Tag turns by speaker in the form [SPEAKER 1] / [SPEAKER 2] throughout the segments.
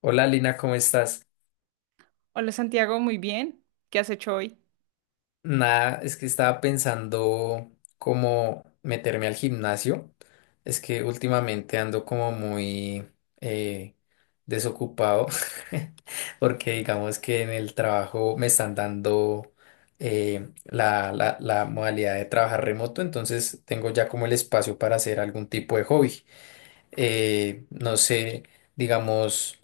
[SPEAKER 1] Hola Lina, ¿cómo estás?
[SPEAKER 2] Hola Santiago, muy bien. ¿Qué has hecho hoy?
[SPEAKER 1] Nada, es que estaba pensando cómo meterme al gimnasio. Es que últimamente ando como muy eh, desocupado porque digamos que en el trabajo me están dando la modalidad de trabajar remoto, entonces tengo ya como el espacio para hacer algún tipo de hobby. No sé, digamos,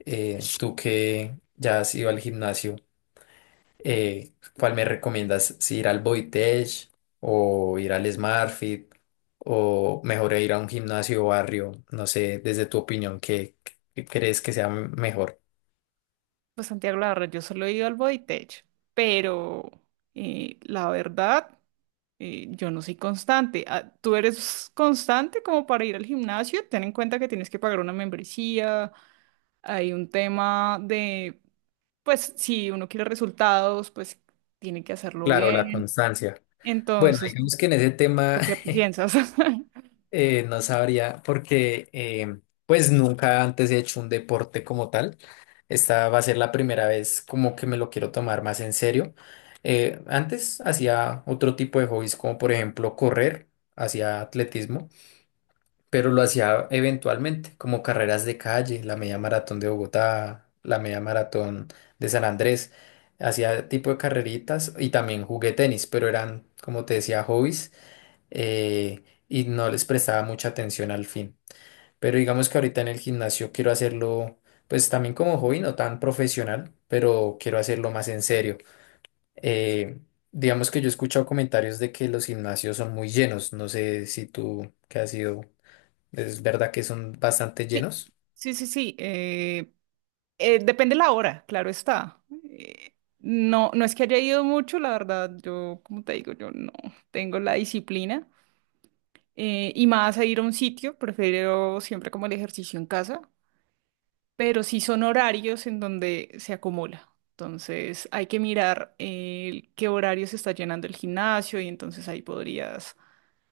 [SPEAKER 1] tú que ya has ido al gimnasio. Eh, ¿Cuál me recomiendas? ¿Si ¿ir al Boitech o ir al SmartFit o mejor ir a un gimnasio barrio? No sé, desde tu opinión, ¿qué crees que sea mejor?
[SPEAKER 2] Pues Santiago, la verdad, yo solo he ido al Bodytech, pero la verdad, yo no soy constante. Ah, ¿tú eres constante como para ir al gimnasio? Ten en cuenta que tienes que pagar una membresía, hay un tema de, pues si uno quiere resultados, pues tiene que hacerlo
[SPEAKER 1] Claro, la
[SPEAKER 2] bien.
[SPEAKER 1] constancia. Bueno,
[SPEAKER 2] Entonces,
[SPEAKER 1] digamos que en ese tema.
[SPEAKER 2] ¿tú qué piensas?
[SPEAKER 1] No sabría, porque pues nunca antes he hecho un deporte como tal. Esta va a ser la primera vez como que me lo quiero tomar más en serio. Antes hacía otro tipo de hobbies, como por ejemplo correr, hacía atletismo, pero lo hacía eventualmente, como carreras de calle, la media maratón de Bogotá, la media maratón de San Andrés. Hacía tipo de carreritas y también jugué tenis, pero eran, como te decía, hobbies, y no les prestaba mucha atención al fin. Pero digamos que ahorita en el gimnasio quiero hacerlo, pues también como hobby, no tan profesional, pero quiero hacerlo más en serio. Eh, digamos que yo he escuchado comentarios de que los gimnasios son muy llenos, no sé si tú, que has ido, es verdad que son bastante
[SPEAKER 2] Sí,
[SPEAKER 1] llenos.
[SPEAKER 2] sí, sí, sí. Depende la hora, claro está. Eh, no, no es que haya ido mucho, la verdad, yo, como te digo, yo no tengo la disciplina. Y más a ir a un sitio, prefiero siempre como el ejercicio en casa, pero sí son horarios en donde se acumula. Entonces hay que mirar qué horario se está llenando el gimnasio y entonces ahí podrías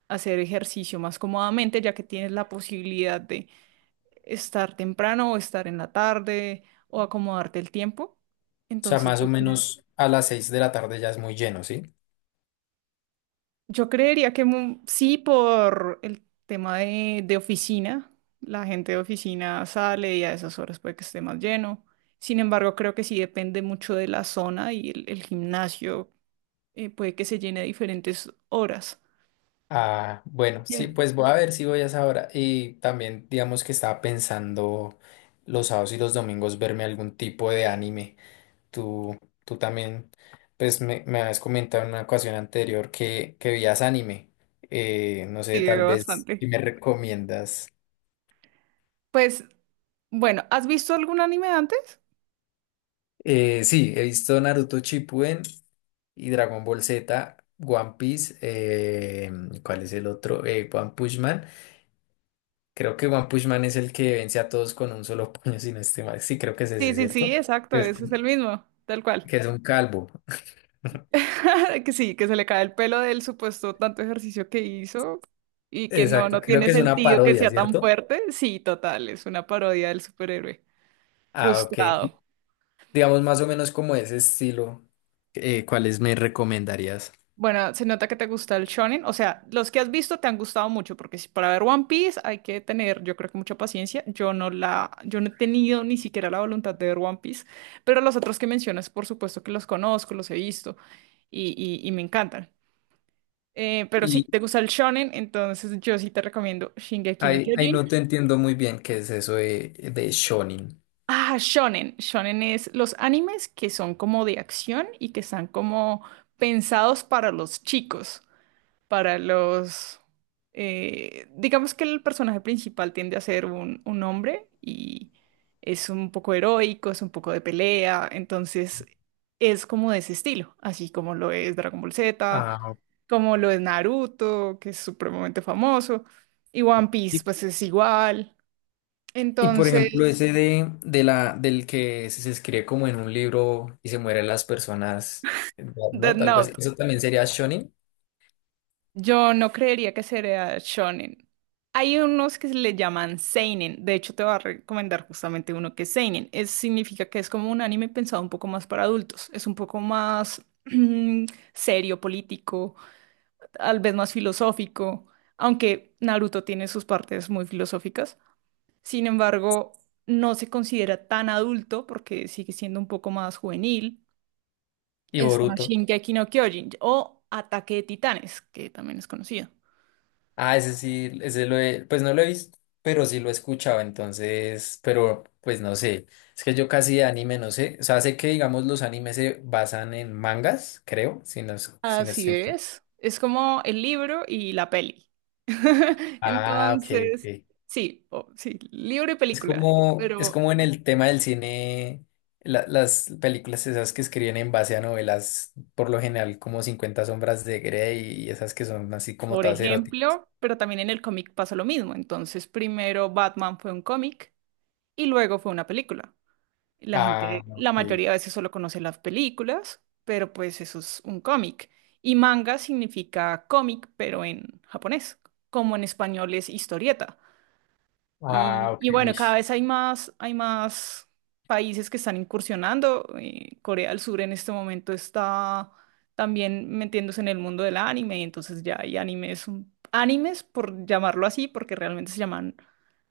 [SPEAKER 2] hacer ejercicio más cómodamente, ya que tienes la posibilidad de estar temprano o estar en la tarde o acomodarte el tiempo.
[SPEAKER 1] O sea,
[SPEAKER 2] Entonces,
[SPEAKER 1] más o menos a las 6 de la tarde ya es muy lleno, ¿sí?
[SPEAKER 2] yo creería que sí, por el tema de oficina, la gente de oficina sale y a esas horas puede que esté más lleno. Sin embargo, creo que sí depende mucho de la zona y el gimnasio puede que se llene a diferentes horas.
[SPEAKER 1] Ah, bueno, sí,
[SPEAKER 2] Bien.
[SPEAKER 1] pues voy a ver si voy a esa hora. Y también, digamos que estaba pensando los sábados y los domingos verme algún tipo de anime. Tú, tú también, pues me habías comentado en una ocasión anterior que veías anime. No sé,
[SPEAKER 2] Sí,
[SPEAKER 1] tal
[SPEAKER 2] veo
[SPEAKER 1] vez
[SPEAKER 2] bastante.
[SPEAKER 1] si me recomiendas.
[SPEAKER 2] Pues, bueno, ¿has visto algún anime antes?
[SPEAKER 1] Sí, he visto Naruto Shippuden y Dragon Ball Z, One Piece, ¿cuál es el otro? One Punch Man. Creo que One Punch Man es el que vence a todos con un solo puño, sin no estoy mal. Sí, creo que es
[SPEAKER 2] Sí,
[SPEAKER 1] ese,
[SPEAKER 2] sí, sí,
[SPEAKER 1] ¿cierto?
[SPEAKER 2] exacto,
[SPEAKER 1] Que es,
[SPEAKER 2] ese es el mismo, tal cual.
[SPEAKER 1] que es un calvo.
[SPEAKER 2] Que sí, que se le cae el pelo del supuesto tanto ejercicio que hizo y que no,
[SPEAKER 1] Exacto,
[SPEAKER 2] no
[SPEAKER 1] creo
[SPEAKER 2] tiene
[SPEAKER 1] que es una
[SPEAKER 2] sentido que
[SPEAKER 1] parodia,
[SPEAKER 2] sea tan
[SPEAKER 1] ¿cierto?
[SPEAKER 2] fuerte. Sí, total, es una parodia del superhéroe.
[SPEAKER 1] Ah, ok.
[SPEAKER 2] Frustrado.
[SPEAKER 1] Digamos más o menos como ese estilo. ¿Cuáles me recomendarías?
[SPEAKER 2] Bueno, se nota que te gusta el shonen. O sea, los que has visto te han gustado mucho, porque si para ver One Piece hay que tener, yo creo que mucha paciencia. Yo no he tenido ni siquiera la voluntad de ver One Piece, pero los otros que mencionas, por supuesto que los conozco, los he visto y me encantan. Pero
[SPEAKER 1] Y
[SPEAKER 2] sí, te gusta el shonen, entonces yo sí te recomiendo Shingeki no
[SPEAKER 1] ahí
[SPEAKER 2] Kyojin.
[SPEAKER 1] no te entiendo muy bien qué es eso de shonen.
[SPEAKER 2] Ah, shonen. Shonen es los animes que son como de acción y que están como pensados para los chicos. para los... digamos que el personaje principal tiende a ser un hombre y es un poco heroico, es un poco de pelea, entonces es como de ese estilo, así como lo es Dragon Ball Z,
[SPEAKER 1] Ah, ok.
[SPEAKER 2] como lo es Naruto, que es supremamente famoso, y One
[SPEAKER 1] Y,
[SPEAKER 2] Piece pues es igual.
[SPEAKER 1] y por ejemplo,
[SPEAKER 2] Entonces,
[SPEAKER 1] ese de la, del que se escribe como en un libro y se mueren las personas,
[SPEAKER 2] Death
[SPEAKER 1] ¿no? Algo así.
[SPEAKER 2] Note.
[SPEAKER 1] ¿Eso también sería shonen
[SPEAKER 2] Yo no creería que sería shonen. Hay unos que se le llaman seinen. De hecho, te voy a recomendar justamente uno que es seinen. Significa que es como un anime pensado un poco más para adultos. Es un poco más serio, político, tal vez más filosófico. Aunque Naruto tiene sus partes muy filosóficas. Sin embargo, no se considera tan adulto porque sigue siendo un poco más juvenil.
[SPEAKER 1] y
[SPEAKER 2] Está
[SPEAKER 1] Boruto?
[SPEAKER 2] Shingeki no Kyojin o Ataque de Titanes, que también es conocido.
[SPEAKER 1] Ah, ese sí, ese lo he, pues no lo he visto, pero sí lo he escuchado, entonces, pero pues no sé, es que yo casi de anime no sé, o sea, sé que digamos los animes se basan en mangas, creo, si no, es- si no
[SPEAKER 2] Así
[SPEAKER 1] estoy mal.
[SPEAKER 2] es. Es como el libro y la peli.
[SPEAKER 1] Ah, ok,
[SPEAKER 2] Entonces,
[SPEAKER 1] ok.
[SPEAKER 2] sí, sí, libro y película.
[SPEAKER 1] Es
[SPEAKER 2] Pero,
[SPEAKER 1] como en el tema del cine, la- las películas esas que escriben en base a novelas, por lo general como 50 sombras de Grey y esas que son así como
[SPEAKER 2] por
[SPEAKER 1] todas eróticas.
[SPEAKER 2] ejemplo, pero también en el cómic pasa lo mismo. Entonces, primero Batman fue un cómic y luego fue una película. La
[SPEAKER 1] Ah,
[SPEAKER 2] gente, la
[SPEAKER 1] ok.
[SPEAKER 2] mayoría de veces solo conoce las películas, pero pues eso es un cómic. Y manga significa cómic, pero en japonés, como en español es historieta.
[SPEAKER 1] Ah,
[SPEAKER 2] Y,
[SPEAKER 1] ok,
[SPEAKER 2] y bueno,
[SPEAKER 1] uy.
[SPEAKER 2] cada vez hay más, países que están incursionando. Corea del Sur en este momento está también metiéndose en el mundo del anime, y entonces ya hay animes, animes por llamarlo así, porque realmente se llaman,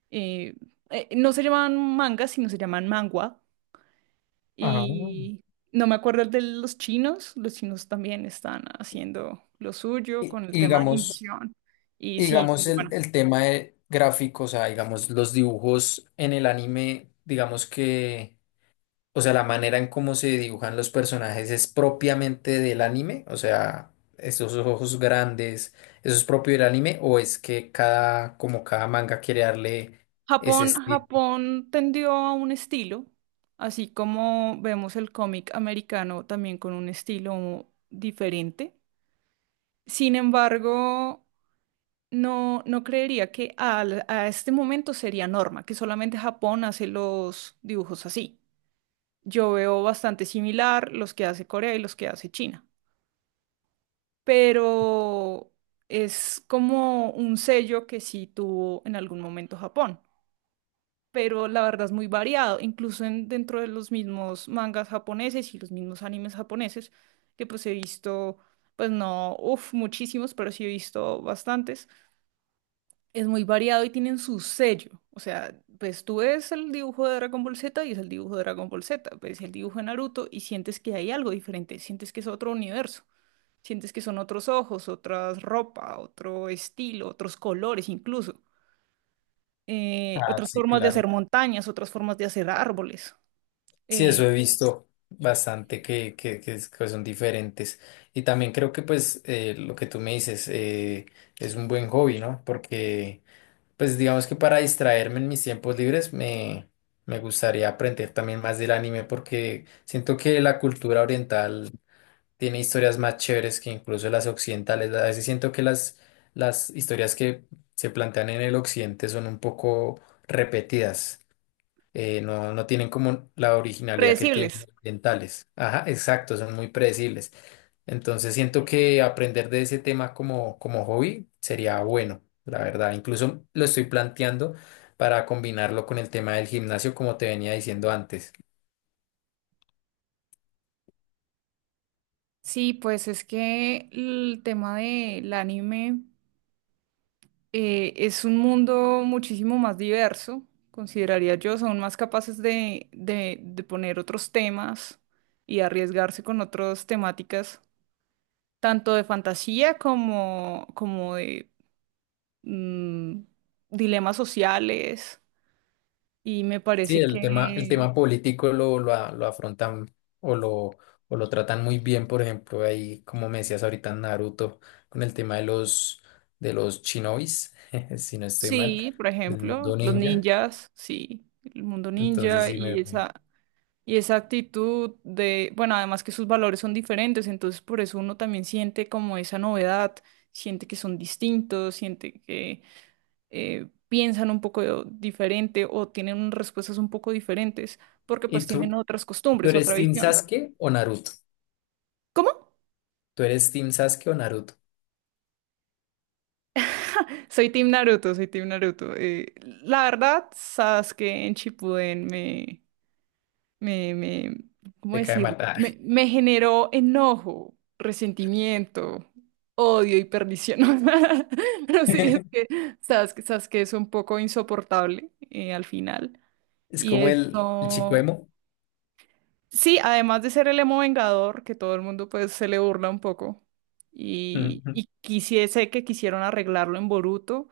[SPEAKER 2] eh, no se llaman mangas, sino se llaman manhwa.
[SPEAKER 1] Ah.
[SPEAKER 2] Y no me acuerdo el de los chinos también están haciendo lo suyo con el
[SPEAKER 1] Y
[SPEAKER 2] tema de
[SPEAKER 1] digamos,
[SPEAKER 2] animación. Y
[SPEAKER 1] y
[SPEAKER 2] sí,
[SPEAKER 1] digamos
[SPEAKER 2] bueno.
[SPEAKER 1] el tema de gráficos, o sea, digamos los dibujos en el anime, digamos que, o sea, la manera en cómo se dibujan los personajes es propiamente del anime, o sea, esos ojos grandes, ¿eso es propio del anime o es que cada, como cada manga quiere darle ese
[SPEAKER 2] Japón,
[SPEAKER 1] estilo?
[SPEAKER 2] Japón tendió a un estilo, así como vemos el cómic americano también con un estilo diferente. Sin embargo, no, no creería que a este momento sería norma, que solamente Japón hace los dibujos así. Yo veo bastante similar los que hace Corea y los que hace China, pero es como un sello que sí tuvo en algún momento Japón. Pero la verdad es muy variado, incluso dentro de los mismos mangas japoneses y los mismos animes japoneses, que pues he visto, pues no, uff, muchísimos, pero sí he visto bastantes. Es muy variado y tienen su sello, o sea, pues tú ves el dibujo de Dragon Ball Z y es el dibujo de Dragon Ball Z, ves el dibujo de Naruto y sientes que hay algo diferente, sientes que es otro universo. Sientes que son otros ojos, otras ropa, otro estilo, otros colores incluso,
[SPEAKER 1] Ah,
[SPEAKER 2] otras
[SPEAKER 1] sí,
[SPEAKER 2] formas de hacer
[SPEAKER 1] claro.
[SPEAKER 2] montañas, otras formas de hacer árboles
[SPEAKER 1] Sí,
[SPEAKER 2] eh,
[SPEAKER 1] eso he visto bastante que es- que son diferentes. Y también creo que pues lo que tú me dices, es un buen hobby, ¿no? Porque pues digamos que para distraerme en mis tiempos libres me gustaría aprender también más del anime porque siento que la cultura oriental tiene historias más chéveres que incluso las occidentales. A veces siento que las historias que se plantean en el occidente son un poco repetidas, no tienen como la originalidad que tienen
[SPEAKER 2] predecibles.
[SPEAKER 1] los orientales. Ajá, exacto, son muy predecibles. Entonces siento que aprender de ese tema como, como hobby sería bueno, la verdad. Incluso lo estoy planteando para combinarlo con el tema del gimnasio, como te venía diciendo antes.
[SPEAKER 2] Sí, pues es que el tema del anime es un mundo muchísimo más diverso, consideraría yo, son más capaces de poner otros temas y arriesgarse con otras temáticas, tanto de fantasía como de mm, dilemas sociales. Y me
[SPEAKER 1] Sí,
[SPEAKER 2] parece
[SPEAKER 1] el
[SPEAKER 2] que
[SPEAKER 1] tema político lo afrontan o lo, o lo tratan muy bien, por ejemplo, ahí, como me decías ahorita, en Naruto, con el tema de los shinobis, si no estoy mal,
[SPEAKER 2] sí, por
[SPEAKER 1] el
[SPEAKER 2] ejemplo,
[SPEAKER 1] mundo
[SPEAKER 2] los
[SPEAKER 1] ninja.
[SPEAKER 2] ninjas, sí, el mundo
[SPEAKER 1] Entonces
[SPEAKER 2] ninja
[SPEAKER 1] sí
[SPEAKER 2] y
[SPEAKER 1] me...
[SPEAKER 2] esa. Y esa actitud de, bueno, además que sus valores son diferentes, entonces por eso uno también siente como esa novedad, siente que son distintos, siente que piensan un poco diferente o tienen unas respuestas un poco diferentes, porque pues
[SPEAKER 1] ¿Y
[SPEAKER 2] tienen
[SPEAKER 1] tú?
[SPEAKER 2] otras
[SPEAKER 1] ¿Tú
[SPEAKER 2] costumbres, otra
[SPEAKER 1] eres Team
[SPEAKER 2] visión.
[SPEAKER 1] Sasuke o Naruto?
[SPEAKER 2] ¿Cómo?
[SPEAKER 1] ¿Tú eres Team Sasuke o Naruto?
[SPEAKER 2] Soy Team Naruto, soy Team Naruto. La verdad, Sasuke en Shippuden me, me, ¿cómo
[SPEAKER 1] Te cae
[SPEAKER 2] decirlo?
[SPEAKER 1] mal. Ah.
[SPEAKER 2] Me generó enojo, resentimiento, odio y perdición. Pero sí, es que sabes que es un poco insoportable al final.
[SPEAKER 1] Es
[SPEAKER 2] Y
[SPEAKER 1] como el chico
[SPEAKER 2] eso,
[SPEAKER 1] emo.
[SPEAKER 2] sí, además de ser el emo vengador, que todo el mundo pues se le burla un poco. Y quisiese que quisieron arreglarlo en Boruto,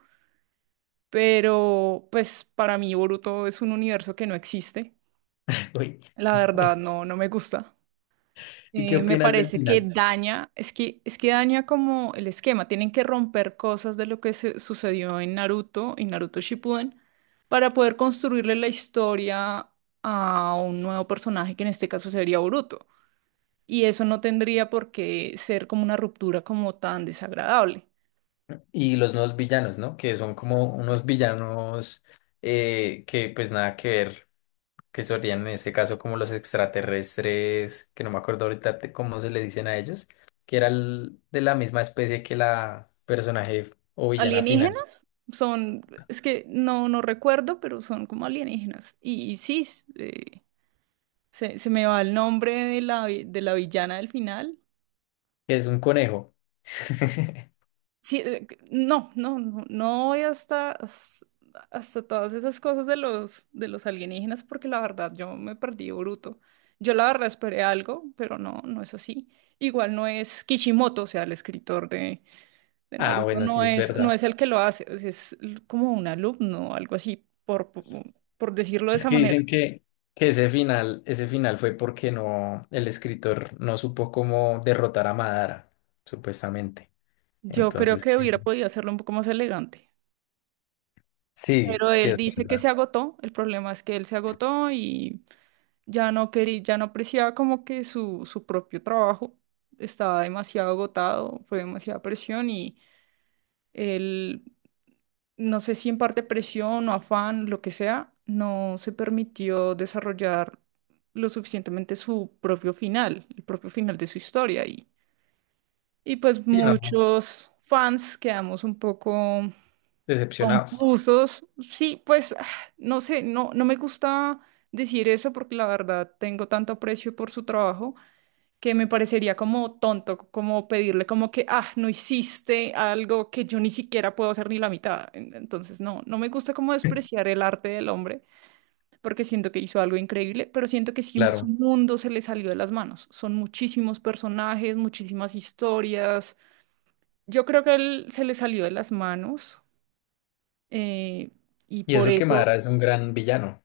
[SPEAKER 2] pero pues para mí Boruto es un universo que no existe.
[SPEAKER 1] Uy.
[SPEAKER 2] La verdad, no, no me gusta.
[SPEAKER 1] ¿Y qué
[SPEAKER 2] Me
[SPEAKER 1] opinas del
[SPEAKER 2] parece que
[SPEAKER 1] final
[SPEAKER 2] daña, es que daña como el esquema. Tienen que romper cosas de lo que sucedió en Naruto y Naruto Shippuden para poder construirle la historia a un nuevo personaje que en este caso sería Boruto. Y eso no tendría por qué ser como una ruptura como tan desagradable.
[SPEAKER 1] y los nuevos villanos, ¿no? Que son como unos villanos, que pues nada que ver, que serían en este caso como los extraterrestres, que no me acuerdo ahorita de cómo se le dicen a ellos, que era el- de la misma especie que la personaje o villana final,
[SPEAKER 2] ¿Alienígenas? Son, es que no, no recuerdo, pero son como alienígenas. Y sí, se me va el nombre de de la villana del final.
[SPEAKER 1] que es un conejo.
[SPEAKER 2] Sí, no, no, no, no voy hasta todas esas cosas de los alienígenas porque la verdad yo me perdí bruto. Yo la verdad esperé algo, pero no, no es así. Igual no es Kishimoto, o sea, el escritor de
[SPEAKER 1] Ah,
[SPEAKER 2] Naruto
[SPEAKER 1] bueno, sí
[SPEAKER 2] no
[SPEAKER 1] es
[SPEAKER 2] es, no
[SPEAKER 1] verdad.
[SPEAKER 2] es el que lo hace, o sea, como un alumno, algo así, por decirlo de
[SPEAKER 1] Es
[SPEAKER 2] esa
[SPEAKER 1] que
[SPEAKER 2] manera.
[SPEAKER 1] dicen que ese final fue porque no, el escritor no supo cómo derrotar a Madara, supuestamente.
[SPEAKER 2] Yo creo
[SPEAKER 1] Entonces,
[SPEAKER 2] que hubiera podido hacerlo un poco más elegante.
[SPEAKER 1] sí,
[SPEAKER 2] Pero
[SPEAKER 1] sí,
[SPEAKER 2] él
[SPEAKER 1] es
[SPEAKER 2] dice que se
[SPEAKER 1] verdad.
[SPEAKER 2] agotó, el problema es que él se agotó y ya no quería, ya no apreciaba como que su propio trabajo estaba demasiado agotado, fue demasiada presión y él, no sé si en parte presión o afán, lo que sea, no se permitió desarrollar lo suficientemente su propio final, el propio final de su historia y pues
[SPEAKER 1] Sí, no,
[SPEAKER 2] muchos fans quedamos un poco
[SPEAKER 1] decepcionados.
[SPEAKER 2] confusos. Sí, pues ah, no sé, no, no me gusta decir eso porque la verdad tengo tanto aprecio por su trabajo que me parecería como tonto, como pedirle como que, ah, no hiciste algo que yo ni siquiera puedo hacer ni la mitad. Entonces, no, no me gusta como despreciar el arte del hombre porque siento que hizo algo increíble, pero siento que sí, su
[SPEAKER 1] Claro.
[SPEAKER 2] mundo se le salió de las manos. Son muchísimos personajes, muchísimas historias. Yo creo que él se le salió de las manos. eh, y
[SPEAKER 1] Y
[SPEAKER 2] por
[SPEAKER 1] eso que
[SPEAKER 2] eso
[SPEAKER 1] Madara es un gran villano.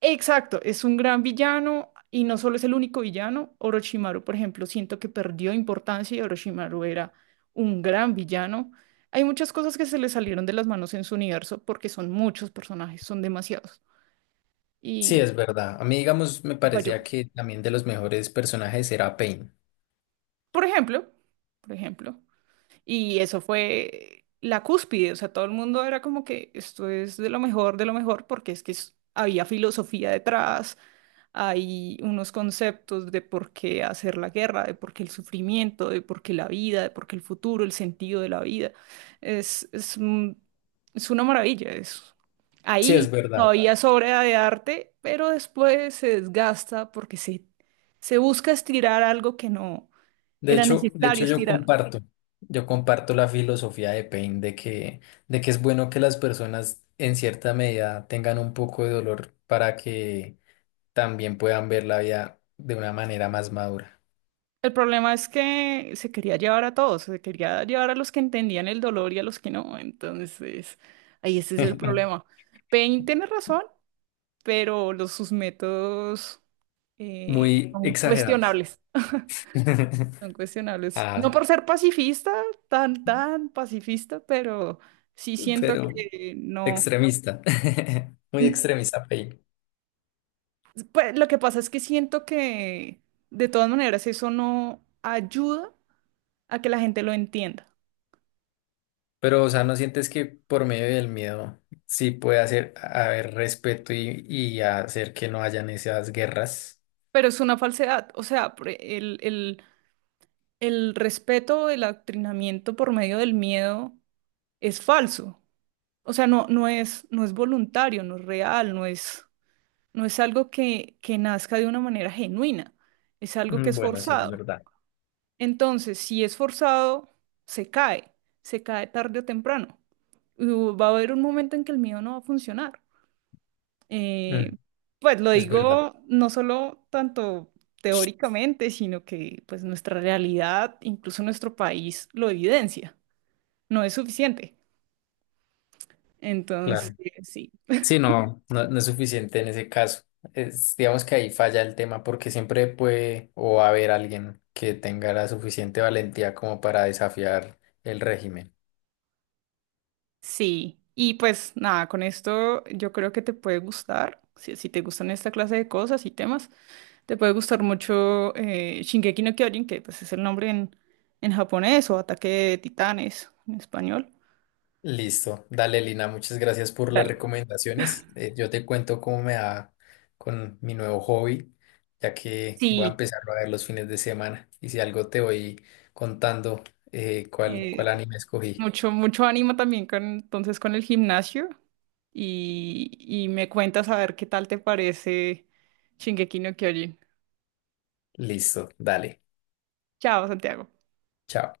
[SPEAKER 2] exacto, es un gran villano y no solo es el único villano. Orochimaru, por ejemplo, siento que perdió importancia y Orochimaru era un gran villano. Hay muchas cosas que se le salieron de las manos en su universo porque son muchos personajes, son demasiados.
[SPEAKER 1] Sí,
[SPEAKER 2] Y,
[SPEAKER 1] es verdad. A mí, digamos, me
[SPEAKER 2] y falló.
[SPEAKER 1] parecía que también de los mejores personajes era Pain.
[SPEAKER 2] Por ejemplo, por ejemplo, y eso fue la cúspide, o sea, todo el mundo era como que esto es de lo mejor, porque es que había filosofía detrás, hay unos conceptos de por qué hacer la guerra, de por qué el sufrimiento, de por qué la vida, de por qué el futuro, el sentido de la vida. Es, es, un- es una maravilla eso.
[SPEAKER 1] Sí,
[SPEAKER 2] Ahí
[SPEAKER 1] es verdad.
[SPEAKER 2] todavía sobra de arte, pero después se desgasta porque se busca estirar algo que no
[SPEAKER 1] De
[SPEAKER 2] era
[SPEAKER 1] hecho, de
[SPEAKER 2] necesario
[SPEAKER 1] hecho yo
[SPEAKER 2] estirar.
[SPEAKER 1] comparto, yo comparto la filosofía de Pain de de que es bueno que las personas en cierta medida tengan un poco de dolor para que también puedan ver la vida de una manera más madura.
[SPEAKER 2] El problema es que se quería llevar a todos, se quería llevar a los que entendían el dolor y a los que no. Entonces, ahí ese es el problema. Pain tiene razón, pero sus métodos
[SPEAKER 1] Muy
[SPEAKER 2] son
[SPEAKER 1] exagerados.
[SPEAKER 2] cuestionables, son cuestionables. No
[SPEAKER 1] Ah.
[SPEAKER 2] por ser pacifista, tan, tan pacifista, pero sí siento
[SPEAKER 1] Pero
[SPEAKER 2] que no.
[SPEAKER 1] extremista, muy
[SPEAKER 2] n-
[SPEAKER 1] extremista, Pei.
[SPEAKER 2] Pues lo que pasa es que siento que de todas maneras eso no ayuda a que la gente lo entienda,
[SPEAKER 1] Pero, o sea, ¿no sientes que por medio del miedo sí puede hacer haber respeto y hacer que no hayan esas guerras?
[SPEAKER 2] pero es una falsedad. O sea, por el respeto, el adoctrinamiento por medio del miedo es falso. O sea, no, no es, no es voluntario, no es real, no es. No es algo que nazca de una manera genuina, es algo que
[SPEAKER 1] Mm,
[SPEAKER 2] es
[SPEAKER 1] bueno, sí, es
[SPEAKER 2] forzado.
[SPEAKER 1] verdad.
[SPEAKER 2] Entonces, si es forzado, se cae, se cae tarde o temprano. Y va a haber un momento en que el miedo no va a funcionar.
[SPEAKER 1] Mm,
[SPEAKER 2] Eh, pues lo
[SPEAKER 1] es verdad,
[SPEAKER 2] digo no solo tanto teóricamente, sino que pues nuestra realidad, incluso nuestro país, lo evidencia. No es suficiente. Entonces,
[SPEAKER 1] claro.
[SPEAKER 2] sí.
[SPEAKER 1] Sí, no, no, no es suficiente en ese caso. Es, digamos que ahí falla el tema porque siempre puede o va a haber alguien que tenga la suficiente valentía como para desafiar el régimen.
[SPEAKER 2] Sí, y pues nada, con esto yo creo que te puede gustar, si te gustan esta clase de cosas y temas, te puede gustar mucho Shingeki no Kyojin, que pues es el nombre en japonés o Ataque de Titanes en español.
[SPEAKER 1] Listo. Dale, Lina, muchas gracias por las
[SPEAKER 2] Dale.
[SPEAKER 1] recomendaciones. Yo te cuento cómo me va con mi nuevo hobby, ya que voy a
[SPEAKER 2] Sí,
[SPEAKER 1] empezarlo a ver los fines de semana. Y si algo te voy contando,
[SPEAKER 2] eh,
[SPEAKER 1] cuál anime escogí.
[SPEAKER 2] mucho, mucho ánimo también entonces con el gimnasio y me cuentas a ver qué tal te parece Shingeki no Kyojin.
[SPEAKER 1] Listo, dale.
[SPEAKER 2] Chao, Santiago.
[SPEAKER 1] Chao.